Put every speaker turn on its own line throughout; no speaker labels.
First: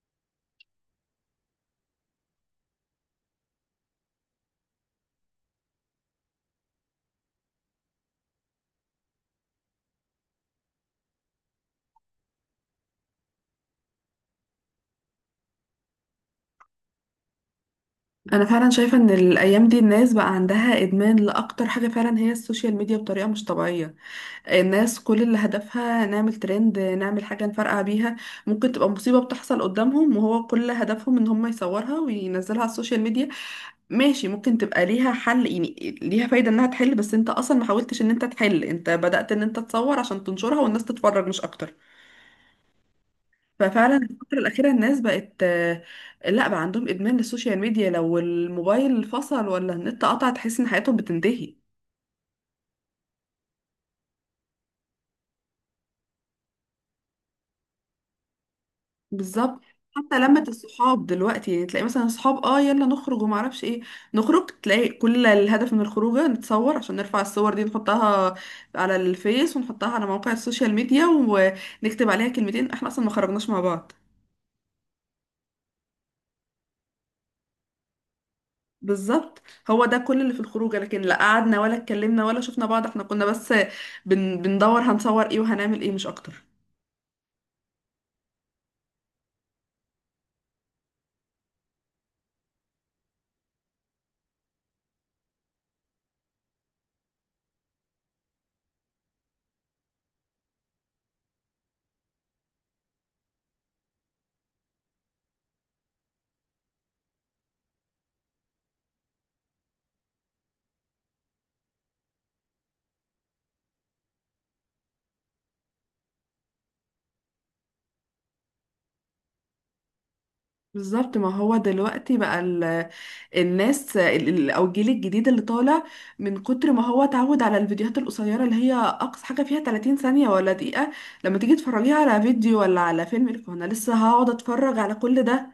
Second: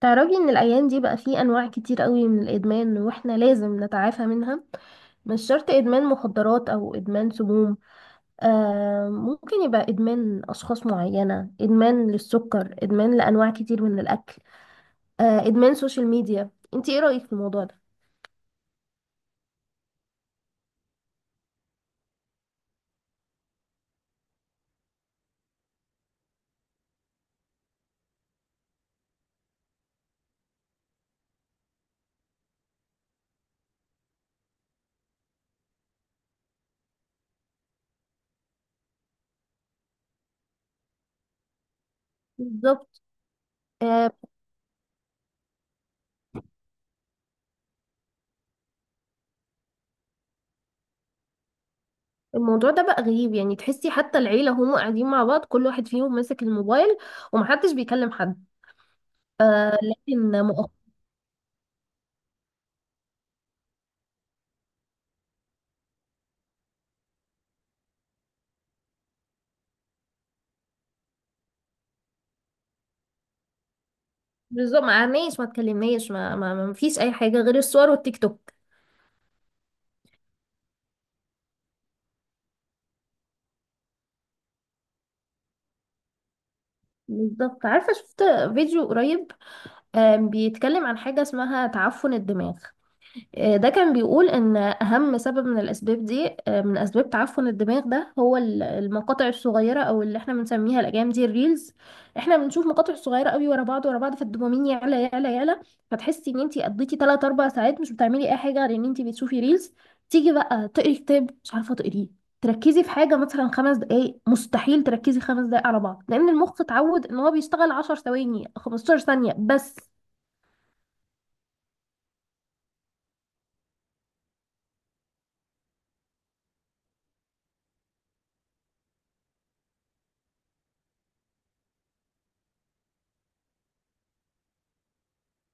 تعرفي ان الايام دي بقى فيه انواع كتير قوي من الادمان واحنا لازم نتعافى منها؟ مش شرط ادمان مخدرات او ادمان سموم. آه، ممكن يبقى ادمان اشخاص معينة، ادمان للسكر، ادمان لانواع كتير من الاكل. آه، ادمان سوشيال ميديا. انتي ايه رايك في الموضوع ده؟
انا فعلا شايفه ان الايام دي الناس بقى عندها ادمان لاكتر حاجه فعلا هي السوشيال ميديا بطريقه مش طبيعيه. الناس كل اللي هدفها نعمل ترند، نعمل حاجه نفرقع بيها. ممكن تبقى مصيبه بتحصل قدامهم وهو كل هدفهم ان هم يصورها وينزلها على السوشيال ميديا. ماشي، ممكن تبقى ليها حل، يعني ليها فايده انها تحل، بس انت اصلا ما حاولتش ان انت تحل، انت بدأت ان انت تصور عشان تنشرها والناس تتفرج مش اكتر.
بالظبط.
ففعلا
آه،
الفترة الأخيرة الناس بقت. لا، بقى عندهم إدمان للسوشيال ميديا، لو الموبايل فصل ولا النت قطع تحس إن حياتهم بتنتهي.
الموضوع ده بقى غريب، يعني تحسي حتى العيلة هم قاعدين مع بعض، كل واحد فيهم ماسك الموبايل ومحدش بيكلم حد.
بالظبط.
آه،
حتى
لكن
لمة
مؤخرا.
الصحاب دلوقتي، يعني تلاقي مثلا صحاب اه يلا نخرج وما اعرفش ايه، نخرج تلاقي كل الهدف من الخروجه نتصور عشان نرفع الصور دي نحطها على الفيس ونحطها على مواقع السوشيال ميديا ونكتب عليها كلمتين، احنا اصلا ما خرجناش مع بعض.
بالظبط، ما قعدناش، ما اتكلمناش، ما فيش اي حاجه غير الصور والتيك توك.
بالظبط، هو ده كل اللي في الخروجه، لكن لا قعدنا ولا اتكلمنا ولا شفنا بعض، احنا كنا بس بندور هنصور ايه وهنعمل ايه مش اكتر.
بالظبط. عارفه؟ شفت فيديو قريب بيتكلم عن حاجه اسمها تعفن الدماغ. ده كان بيقول ان اهم سبب من الاسباب دي، من اسباب تعفن الدماغ ده، هو المقاطع الصغيره او اللي احنا بنسميها الايام دي الريلز. احنا بنشوف مقاطع صغيره قوي ورا بعض ورا بعض، فالدوبامين يعلى يعلى يعلى. فتحسي ان انتي قضيتي 3 4 ساعات مش بتعملي اي حاجه غير ان انتي بتشوفي ريلز. تيجي بقى تقري كتاب مش عارفه تقريه. تركزي في حاجه مثلا 5 دقائق، مستحيل تركزي 5 دقائق على بعض لان المخ اتعود ان هو بيشتغل 10 ثواني 15 ثانيه بس.
بالظبط، ما هو دلوقتي بقى الناس او الجيل الجديد اللي طالع، من كتر ما هو اتعود على الفيديوهات القصيره اللي هي اقصى حاجه فيها 30 ثانيه ولا دقيقه. لما تيجي تفرجيها على فيديو ولا على فيلم يقولك هو انا لسه هقعد اتفرج على كل ده.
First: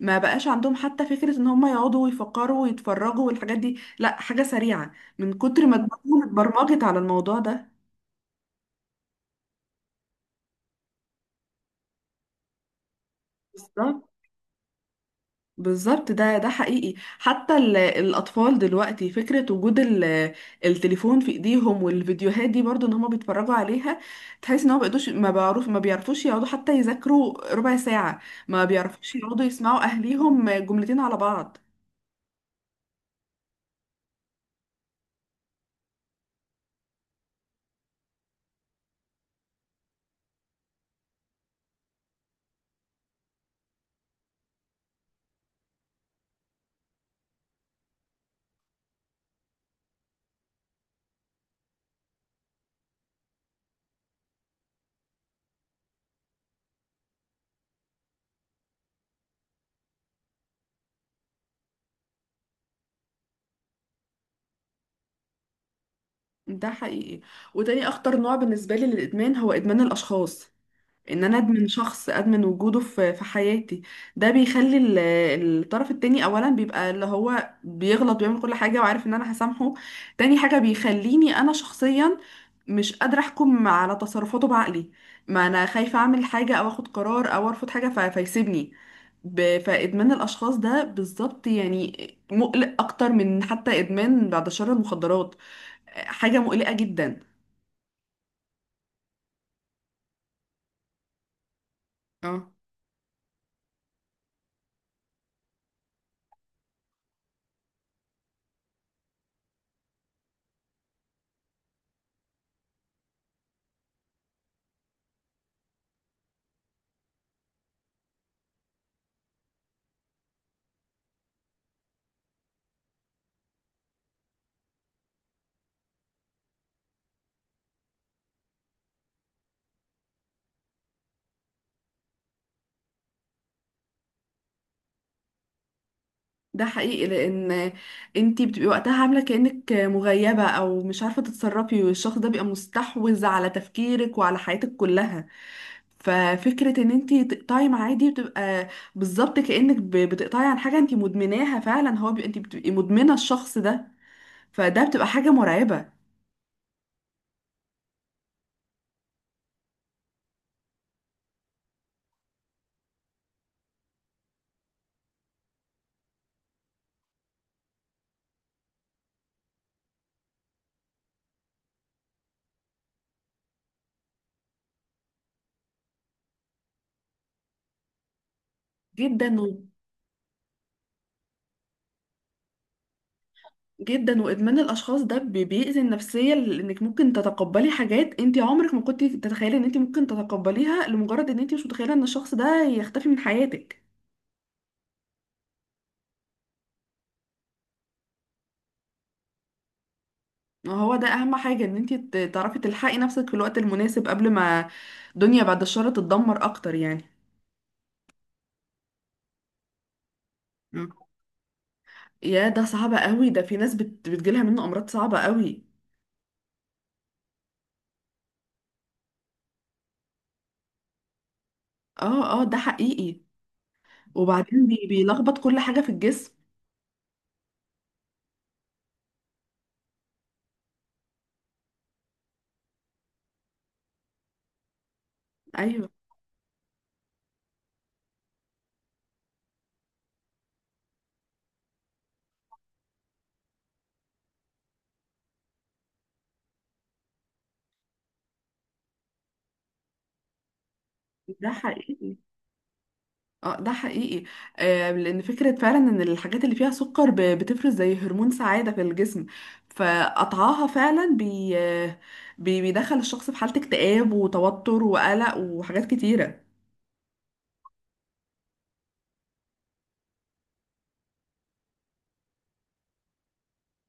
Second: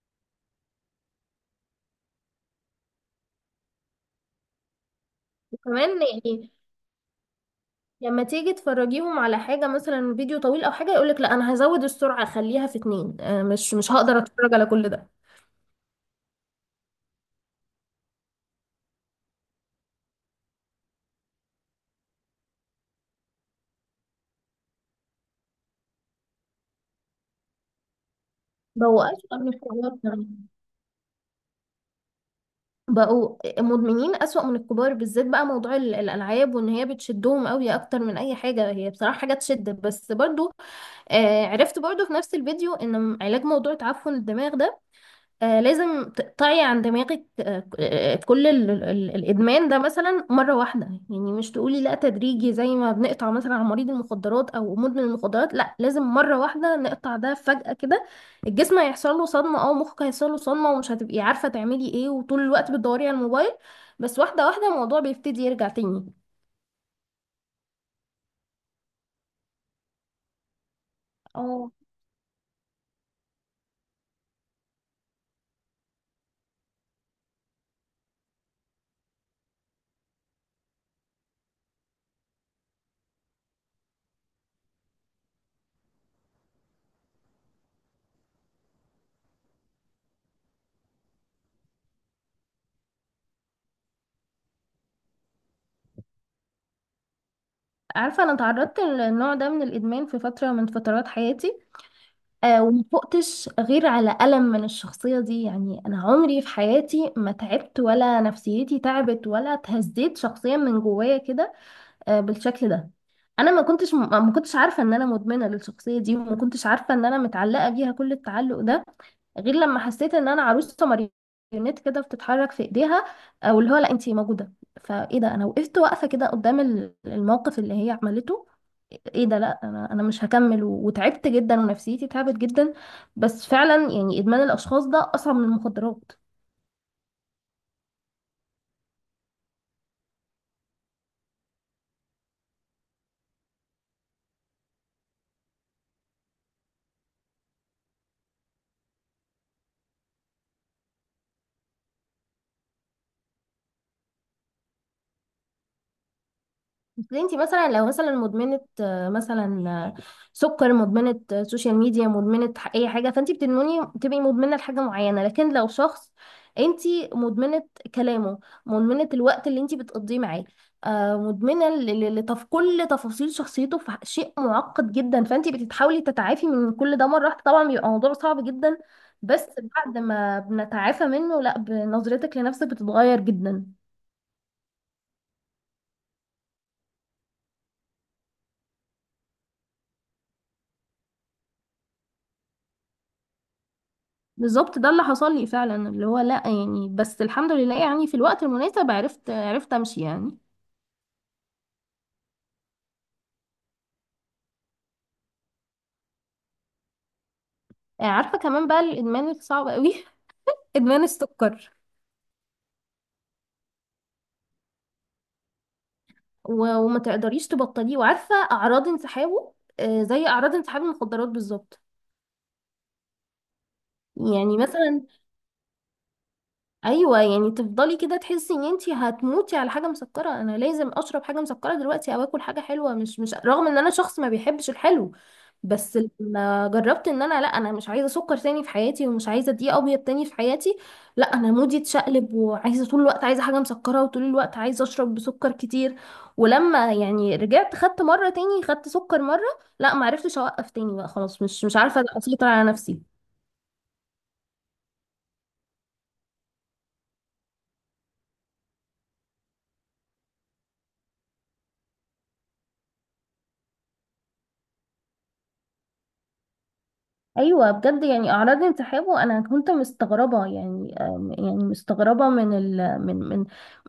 ما بقاش عندهم حتى فكرة ان هم يقعدوا ويفكروا ويتفرجوا والحاجات دي، لا حاجة سريعة من كتر ما
وكمان
دماغهم
يعني
اتبرمجت على الموضوع ده.
لما تيجي تفرجيهم على حاجة مثلا فيديو طويل أو حاجة يقولك لا، أنا هزود السرعة أخليها في اتنين، مش
بالظبط،
هقدر أتفرج على كل ده.
بالظبط، ده حقيقي. حتى الاطفال دلوقتي فكرة وجود التليفون في ايديهم والفيديوهات دي برضو ان هم بيتفرجوا عليها، تحس ان هم بيقدوش ما بعرف ما بيعرفوش يقعدوا حتى يذاكروا ربع ساعة، ما
بقوا
بيعرفوش
أسوأ
يقعدوا
من
يسمعوا
الكبار كمان.
اهليهم جملتين على بعض.
بقوا مدمنين أسوأ من الكبار، بالذات بقى موضوع الألعاب، وإن هي بتشدهم قوي أكتر من أي حاجة. هي بصراحة حاجة تشد بس برضو. عرفت برضو في نفس الفيديو إن علاج موضوع تعفن الدماغ ده، لازم تقطعي عن دماغك، كل الإدمان ده مثلا مرة واحدة. يعني مش تقولي لا تدريجي زي ما بنقطع مثلا عن مريض المخدرات أو مدمن المخدرات، لا لازم مرة واحدة نقطع ده فجأة كده. الجسم هيحصل له صدمة أو مخك هيحصل له صدمة، ومش هتبقي عارفة تعملي إيه، وطول الوقت بتدوري على الموبايل. بس واحدة واحدة الموضوع بيبتدي يرجع تاني.
ده حقيقي، وتاني اخطر نوع بالنسبة لي للادمان هو ادمان الاشخاص. ان انا ادمن
اه،
شخص، ادمن وجوده في حياتي. ده بيخلي الطرف التاني اولا بيبقى اللي هو بيغلط بيعمل كل حاجة وعارف ان انا هسامحه. تاني حاجة بيخليني انا شخصيا مش قادرة احكم على تصرفاته بعقلي. ما انا خايفة اعمل حاجة او اخد قرار او ارفض حاجة فيسيبني. فادمان الاشخاص ده بالظبط، يعني مقلق اكتر من حتى ادمان بعد شر المخدرات. حاجة مقلقة جدا.
عارفة أنا تعرضت للنوع ده من الإدمان في فترة من فترات حياتي.
اه،
آه، ومفقتش غير على ألم من الشخصية دي. يعني أنا عمري في حياتي ما تعبت ولا نفسيتي تعبت ولا اتهزيت شخصيا من جوايا كده، بالشكل ده. أنا ما كنتش عارفة إن أنا مدمنة للشخصية دي، وما كنتش عارفة إن أنا متعلقة بيها كل التعلق ده، غير لما حسيت ان انا عروسه ماريونيت كده بتتحرك في ايديها، او اللي هو لا، انتي موجوده. فايه ده؟ انا وقفت واقفه كده قدام الموقف اللي هي عملته. ايه ده؟ لا، انا مش هكمل وتعبت جدا ونفسيتي تعبت جدا. بس فعلا يعني ادمان الاشخاص ده اصعب من المخدرات.
ده حقيقي، لان انتي بتبقي وقتها عامله كانك مغيبه او مش عارفه تتصرفي والشخص ده بيبقى مستحوذ على تفكيرك وعلى حياتك كلها. ففكره ان انتي تقطعي معاه دي بتبقى بالظبط كانك بتقطعي عن حاجه انتي مدمناها فعلا، انتي بتبقي مدمنه الشخص ده. فده بتبقى حاجه مرعبه
اصل انت مثلا لو مثلا مدمنه، مثلا، سكر، مدمنه، سوشيال ميديا، مدمنه، اي حاجه، فانت بتدمني تبقي مدمنه لحاجه معينه. لكن لو شخص، انت مدمنه كلامه، مدمنه الوقت اللي انت بتقضيه معاه، مدمنه لتف كل تفاصيل شخصيته، في شيء معقد جدا. فانت بتتحاولي تتعافي من كل ده مره واحده، طبعا بيبقى موضوع صعب جدا.
جدا
بس بعد ما بنتعافى منه، لا، بنظرتك لنفسك بتتغير جدا.
جدا، وادمان الاشخاص ده بيأذي النفسيه لانك ممكن تتقبلي حاجات انت عمرك ما كنت تتخيلي ان انت ممكن تتقبليها لمجرد ان انت مش متخيله ان الشخص ده يختفي من حياتك.
بالظبط ده اللي حصل لي فعلا، اللي هو لا، يعني بس الحمد لله، يعني في الوقت المناسب عرفت امشي يعني.
هو ده اهم حاجة ان انتي تعرفي تلحقي نفسك في الوقت المناسب قبل ما الدنيا بعد الشر تتدمر اكتر يعني.
عارفه كمان بقى الادمان الصعب قوي
مم.
ادمان السكر.
يا، ده صعب قوي، ده في ناس بتجيلها منه امراض صعبة قوي.
وما تقدريش تبطليه، وعارفه اعراض انسحابه، زي اعراض انسحاب المخدرات بالظبط.
اه اه، ده حقيقي،
يعني
وبعدين
مثلا،
بيلخبط كل حاجة في الجسم.
ايوه يعني تفضلي كده تحسي ان انتي هتموتي على حاجه مسكره، انا لازم اشرب حاجه مسكره دلوقتي او اكل حاجه حلوه، مش رغم ان انا شخص ما بيحبش الحلو.
ايوه،
بس لما جربت ان انا لا، انا مش عايزه سكر تاني في حياتي، ومش عايزه دقيق ابيض تاني في حياتي، لا، انا مودي اتشقلب وعايزه طول الوقت، عايزه حاجه مسكره وطول الوقت عايزه اشرب بسكر كتير. ولما يعني رجعت خدت مره تاني، خدت سكر مره، لا، ما عرفتش اوقف تاني بقى خلاص،
ده
مش عارفه
حقيقي.
اسيطر على نفسي.
اه، ده حقيقي. لان فكرة فعلا ان الحاجات اللي فيها سكر بتفرز زي هرمون سعادة في الجسم، فقطعها فعلا بيدخل الشخص في حالة اكتئاب وتوتر وقلق وحاجات كتيرة.
ايوه بجد، يعني اعراض انسحاب، وانا كنت مستغربه يعني، يعني مستغربه من ال من من،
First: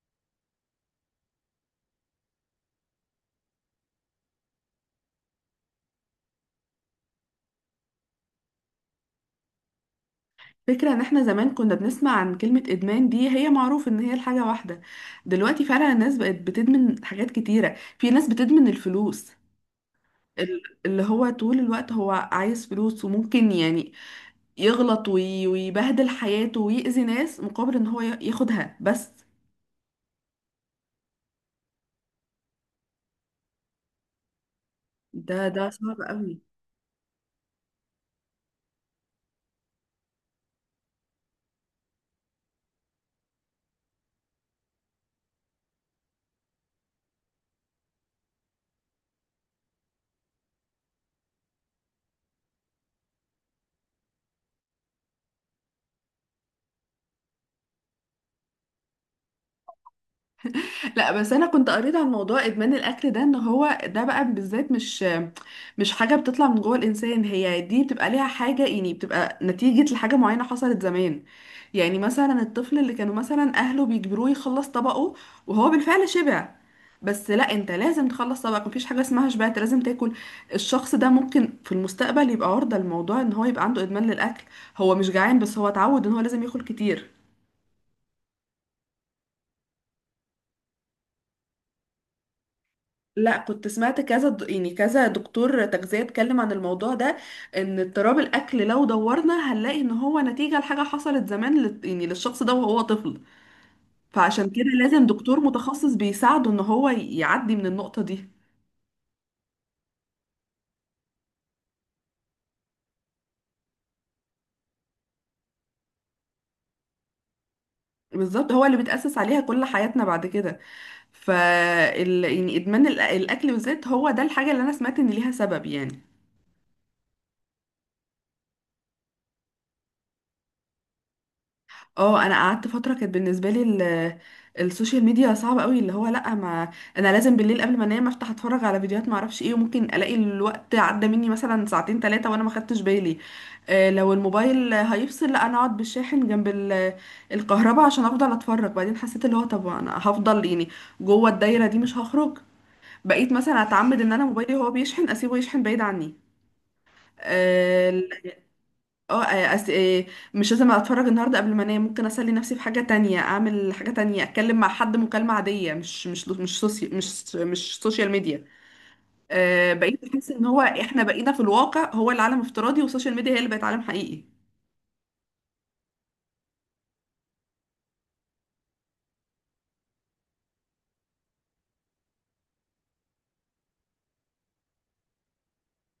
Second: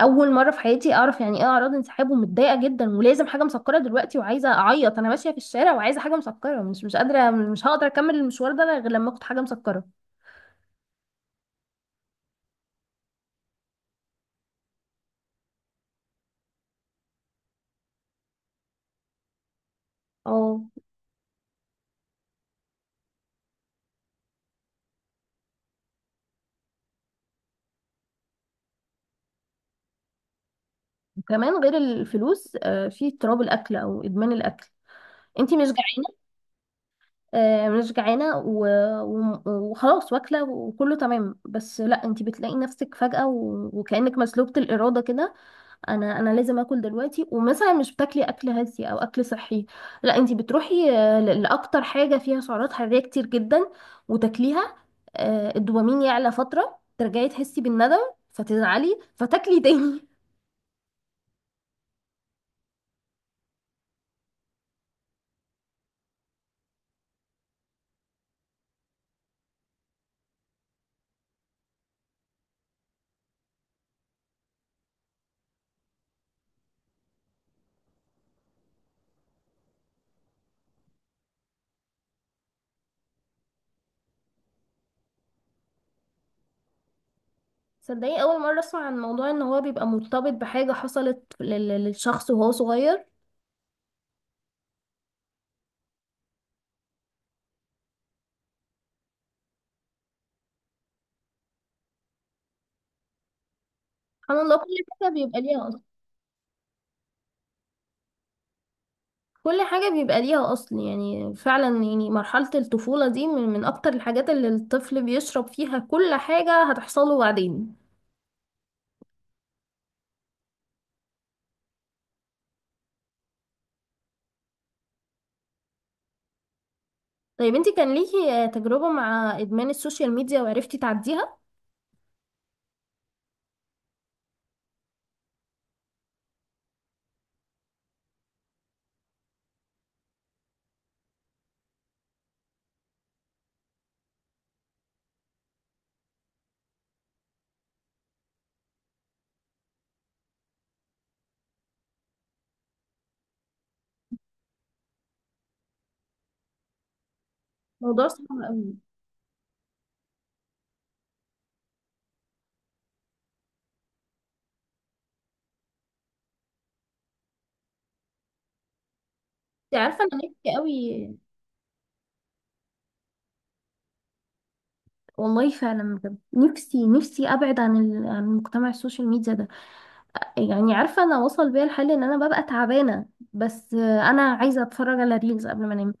اول مره في حياتي اعرف يعني ايه اعراض انسحاب، ومتضايقه جدا ولازم حاجه مسكره دلوقتي، وعايزه اعيط، انا ماشيه في الشارع وعايزه حاجه مسكره، مش قادره، مش هقدر اكمل المشوار ده غير لما اخد حاجه مسكره.
فكرة ان احنا زمان كنا بنسمع عن كلمة ادمان دي، هي معروف ان هي الحاجة واحدة. دلوقتي فعلا الناس بقت بتدمن حاجات كتيرة، في ناس بتدمن الفلوس.
اه،
اللي هو طول الوقت هو عايز فلوس وممكن يعني يغلط ويبهدل حياته ويأذي ناس مقابل ان هو ياخدها بس.
وكمان غير الفلوس، في اضطراب الاكل او ادمان الاكل.
ده
انت
ده
مش
صعب
جعانه،
قوي.
مش جعانة وخلاص واكلة وكله تمام، بس لا، انتي بتلاقي نفسك فجأة وكأنك مسلوبة الإرادة كده. انا لازم اكل دلوقتي، ومثلا مش بتاكلي اكل هزي او اكل صحي، لا، انتي بتروحي لأكتر حاجة فيها سعرات حرارية كتير جدا وتاكليها. الدوبامين يعلى فترة ترجعي تحسي بالندم، فتزعلي فتاكلي تاني
لا بس انا كنت قريت عن موضوع ادمان الاكل ده، ان هو ده بقى بالذات مش حاجه بتطلع من جوه الانسان، هي دي بتبقى ليها حاجه، يعني بتبقى نتيجه لحاجه معينه حصلت زمان. يعني مثلا الطفل اللي كانوا مثلا اهله بيجبروه يخلص طبقه وهو بالفعل شبع، بس لا انت لازم تخلص طبقك، مفيش حاجه اسمها شبعت، لازم تاكل. الشخص ده ممكن في المستقبل يبقى عرضه لموضوع ان هو يبقى عنده ادمان للاكل، هو مش جعان بس هو اتعود ان هو لازم ياكل كتير.
صدقني اول مرة اسمع عن موضوع ان هو بيبقى مرتبط بحاجة حصلت للشخص وهو صغير.
لا، كنت سمعت يعني كذا دكتور تغذية اتكلم عن الموضوع ده، ان اضطراب الاكل لو دورنا هنلاقي ان هو نتيجة لحاجة حصلت زمان يعني للشخص ده وهو طفل.
سبحان
فعشان
الله،
كده
كل
لازم
حاجة
دكتور
بيبقى ليها،
متخصص بيساعده ان هو يعدي من النقطة دي.
كل حاجة بيبقى ليها أصل. يعني فعلا، يعني مرحلة الطفولة دي من أكتر الحاجات اللي الطفل بيشرب فيها كل حاجة هتحصله بعدين.
بالظبط، هو اللي بيتأسس عليها كل حياتنا بعد كده. يعني ادمان الاكل بالذات هو ده الحاجة اللي انا سمعت ان ليها سبب يعني.
طيب انتي كان ليكي، تجربة مع إدمان السوشيال ميديا وعرفتي تعديها؟
اه، انا قعدت فتره كانت بالنسبه لي السوشيال ميديا صعبه قوي، اللي هو لا، ما انا لازم بالليل قبل ما انام افتح اتفرج على فيديوهات ما اعرفش ايه وممكن الاقي الوقت عدى مني مثلا ساعتين ثلاثه وانا ما خدتش بالي. لو الموبايل هيفصل لا انا اقعد بالشاحن جنب الكهرباء عشان افضل اتفرج. بعدين حسيت اللي هو طب انا هفضل يعني جوه الدايره دي مش هخرج، بقيت مثلا اتعمد ان انا موبايلي هو بيشحن اسيبه يشحن بعيد عني آه،
موضوع صعب أوي.
اه آه، أس... آه، مش لازم اتفرج النهارده قبل ما انام، ممكن اسلي نفسي في حاجه تانية، اعمل حاجه تانية، اتكلم مع حد مكالمه عاديه، مش مش مش سوسي... مش مش سوشيال ميديا.
انتي عارفة
بقيت
أنا
احس ان
نفسي
هو
أوي،
احنا بقينا في الواقع هو العالم افتراضي، والسوشيال ميديا هي اللي بقت عالم حقيقي.
والله فعلا بجد نفسي نفسي أبعد عن عن مجتمع السوشيال ميديا ده. يعني عارفة، أنا وصل بيا الحال إن أنا ببقى تعبانة بس، أنا عايزة أتفرج على ريلز قبل ما أنام.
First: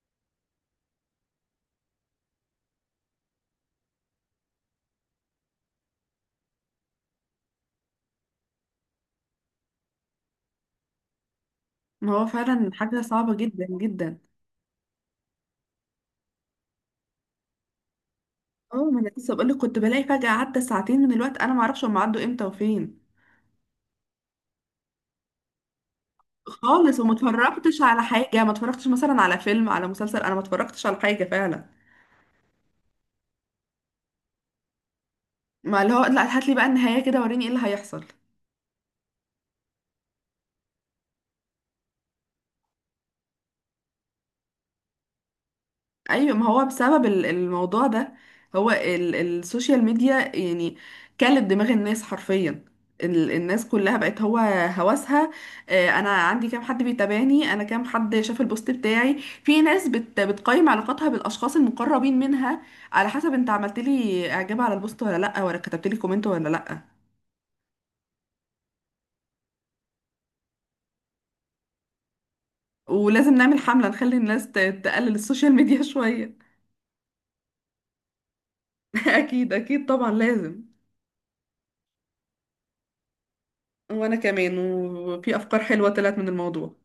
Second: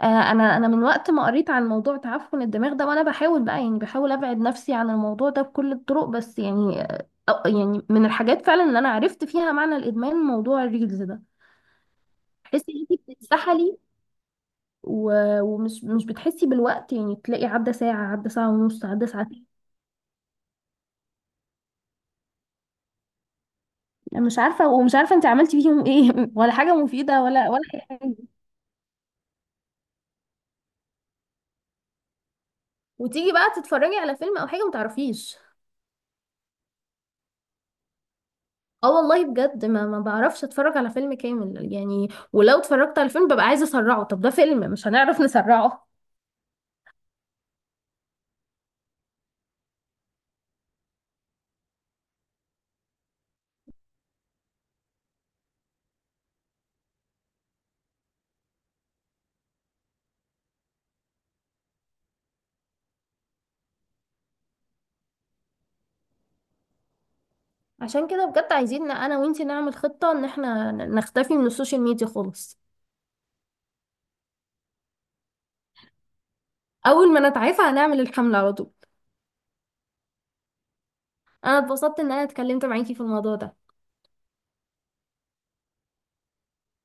انا من وقت ما قريت عن موضوع تعفن الدماغ ده، وانا بحاول بقى يعني بحاول ابعد نفسي عن الموضوع ده بكل الطرق، بس يعني، يعني من الحاجات فعلا اللي انا عرفت فيها معنى الادمان موضوع الريلز ده.
ما هو فعلا
تحسي ان
حاجه
انت
صعبه جدا
بتتسحلي،
جدا.
ومش مش بتحسي بالوقت، يعني تلاقي عدى ساعة، عدى ساعة
اه،
ونص،
ما
عدى
انا لسه
ساعتين.
بقول لك كنت بلاقي فجاه عدى ساعتين من الوقت انا ما اعرفش هم عدوا امتى وفين.
مش عارفة، ومش عارفة انت عملتي فيهم ايه ولا حاجة
خالص، وما
مفيدة ولا
اتفرجتش
أي
على
حاجة.
حاجه، ما اتفرجتش مثلا على فيلم على مسلسل، انا ما اتفرجتش على حاجه فعلا.
وتيجي بقى تتفرجي على فيلم او حاجة متعرفيش.
ما اللي هو لا، هات لي بقى النهايه كده وريني ايه اللي هيحصل.
اه والله بجد، ما بعرفش اتفرج على فيلم كامل يعني. ولو اتفرجت على فيلم ببقى عايزه اسرعه، طب ده فيلم مش هنعرف نسرعه.
ايوه، ما هو بسبب الموضوع ده، هو السوشيال ميديا يعني كلت دماغ الناس حرفيا. الناس كلها بقت هو هوسها. انا عندي كام حد بيتابعني، انا كام حد شاف البوست بتاعي، في ناس بتقيم علاقاتها بالاشخاص المقربين منها على حسب انت عملت لي اعجاب على البوست ولا لا، ولا كتبت لي كومنت ولا لا.
عشان كده بجد عايزين إن انا وانتي نعمل خطه ان احنا نختفي من السوشيال ميديا خالص.
ولازم نعمل حملة نخلي الناس تقلل السوشيال ميديا شوية.
اول ما نتعافى هنعمل الحمله على طول.
اكيد، اكيد، طبعا لازم.
انا اتبسطت ان انا اتكلمت معاكي في الموضوع ده.
وانا كمان، وفي افكار حلوة طلعت من الموضوع.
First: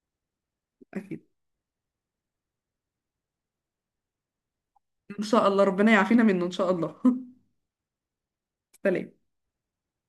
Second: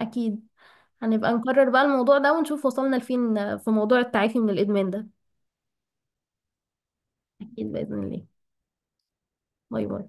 اكيد،
اكيد.
هنبقى نكرر بقى الموضوع ده ونشوف وصلنا لفين في موضوع التعافي من الادمان ده.
ان شاء الله ربنا يعافينا منه ان شاء الله.
اكيد باذن الله.
سلام.
باي باي.